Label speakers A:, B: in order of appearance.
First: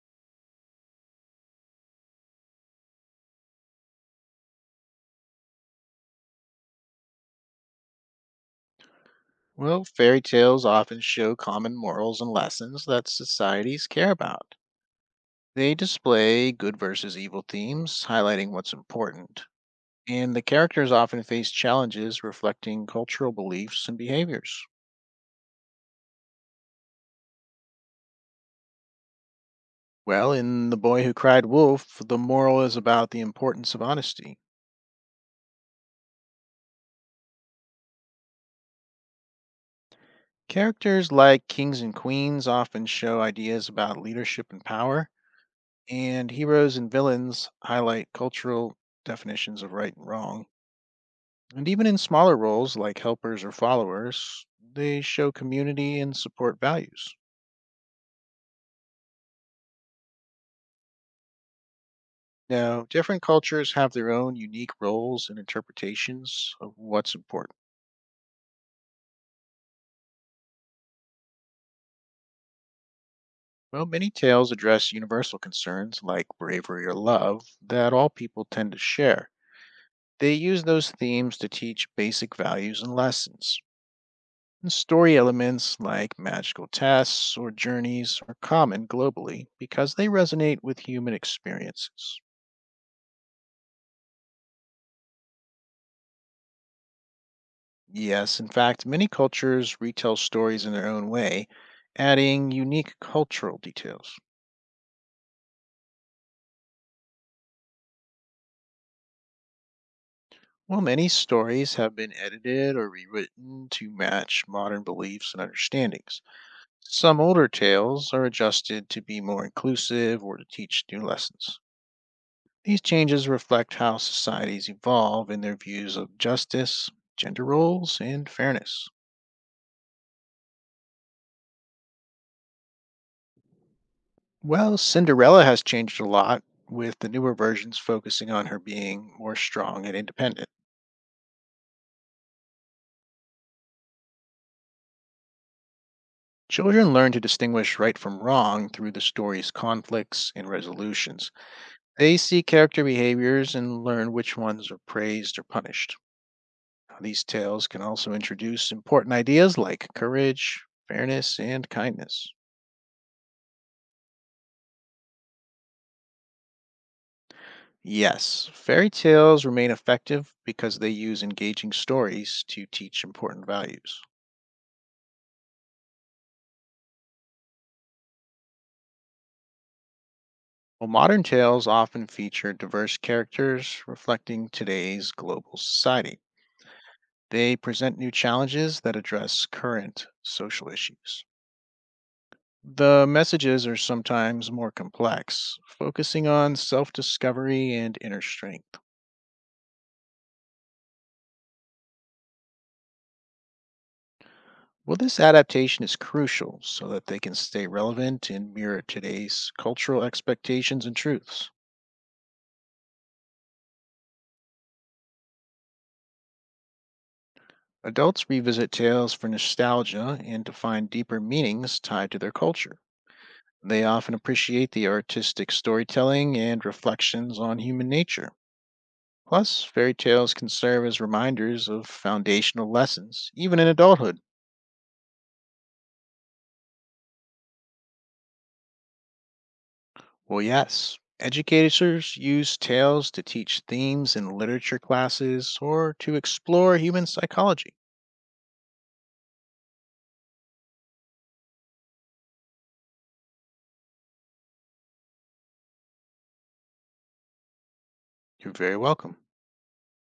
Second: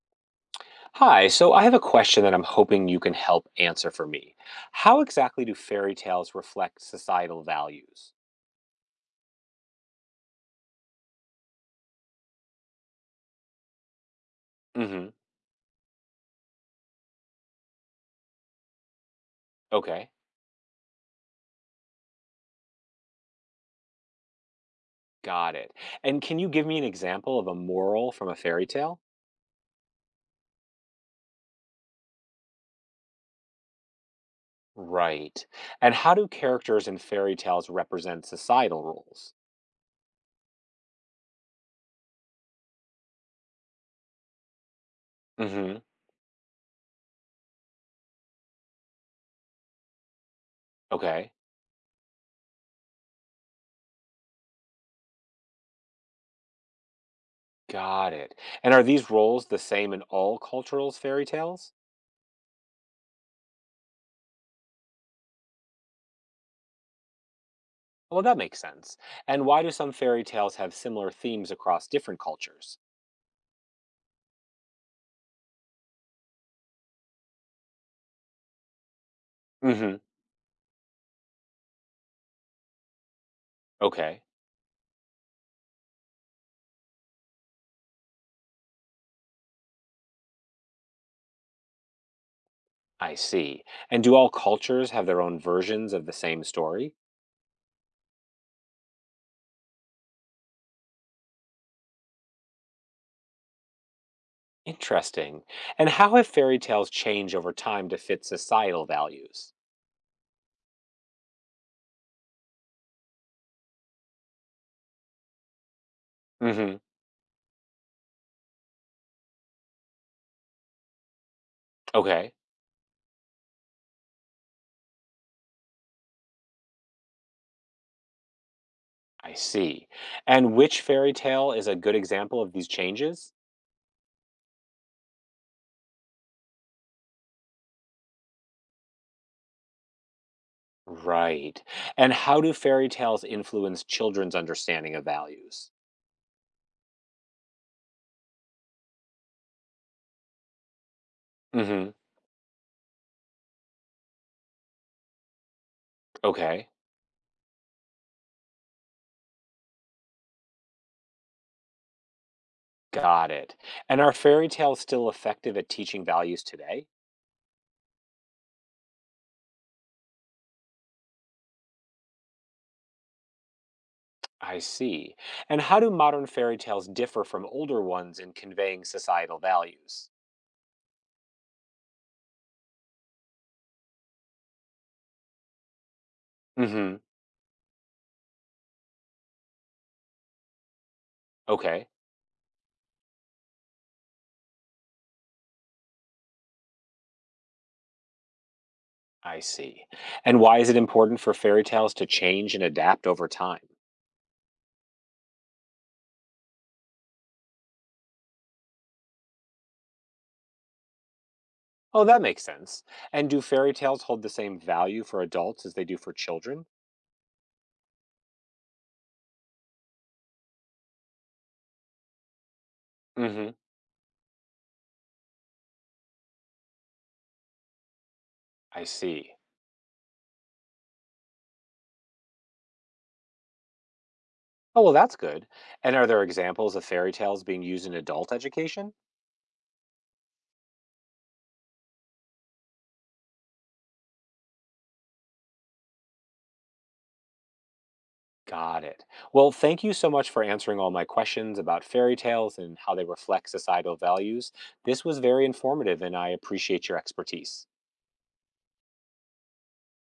A: Hi, so I have a question that I'm hoping you can help answer for me. How exactly do fairy tales reflect societal values?
B: Well, fairy tales often show common morals and lessons that societies care about.
A: hmm
B: They display good versus evil themes, highlighting what's important.
A: Okay,
B: And the characters often face challenges reflecting cultural beliefs and behaviors.
A: got it. And can you give me an example of a moral from a fairy tale?
B: Well, in The Boy Who Cried Wolf, the moral is about the importance of honesty.
A: Right. And how do characters in fairy tales represent societal roles?
B: Characters like kings and queens often show ideas about leadership and power,
A: hmm
B: and heroes and villains highlight cultural definitions of right and wrong.
A: Okay,
B: And even in smaller roles like helpers or followers, they show community and support values.
A: got it. And are these roles the same in all cultural fairy tales?
B: Now, different cultures have their own unique roles and interpretations of what's important.
A: Well, that makes sense. And why do some fairy tales have similar themes across different cultures?
B: Well, many tales address universal concerns like bravery or love that all people tend to share.
A: hmm
B: They use those themes to teach basic values and lessons.
A: Okay.
B: And story elements like magical tests or journeys are common globally because they resonate with human experiences.
A: I see. And do all cultures have their own versions of the same story?
B: Yes, in fact, many cultures retell stories in their own way, adding unique cultural details.
A: Interesting. And how have fairy tales changed over time to fit societal values?
B: While many stories have been edited or rewritten to match modern beliefs and understandings,
A: hmm
B: some older tales are adjusted to be more inclusive or to teach new lessons.
A: Okay,
B: These changes reflect how societies evolve in their views of justice, gender roles, and fairness.
A: I see. And which fairy tale is a good example of these changes?
B: Well, Cinderella has changed a lot, with the newer versions focusing on her being more strong and independent.
A: Right. And how do fairy tales influence children's understanding of values?
B: Children learn to distinguish right from wrong through the story's conflicts and resolutions.
A: hmm
B: They see character behaviors and learn which ones are praised or punished.
A: Okay,
B: These tales can also introduce important ideas like courage, fairness, and kindness.
A: got it. And are fairy tales still effective at teaching values today?
B: Yes, fairy tales remain effective because they use engaging stories to teach important values.
A: I see. And how do modern fairy tales differ from older ones in conveying societal values?
B: Well, modern tales often feature diverse characters reflecting today's global society.
A: hmm
B: They present new challenges that address current social issues.
A: Okay,
B: The messages are sometimes more complex, focusing on self discovery and inner strength.
A: I see. And why is it important for fairy tales to change and adapt over time?
B: Well, this adaptation is crucial so that they can stay relevant and mirror today's cultural expectations and truths.
A: Oh, that makes sense. And do fairy tales hold the same value for adults as they do for children?
B: Adults revisit tales for nostalgia and to find deeper meanings tied to their culture.
A: hmm
B: They often appreciate the artistic storytelling and reflections on human nature.
A: I see.
B: Plus, fairy tales can serve as reminders of foundational lessons, even in adulthood.
A: Oh, well, that's good. And are there examples of fairy tales being used in adult education?
B: Well, yes, educators use tales to teach themes in literature classes or to explore human psychology.
A: Got it. Well, thank you so much for answering all my questions about fairy tales and how they reflect societal values. This was very informative, and I appreciate your expertise.
B: You're very welcome.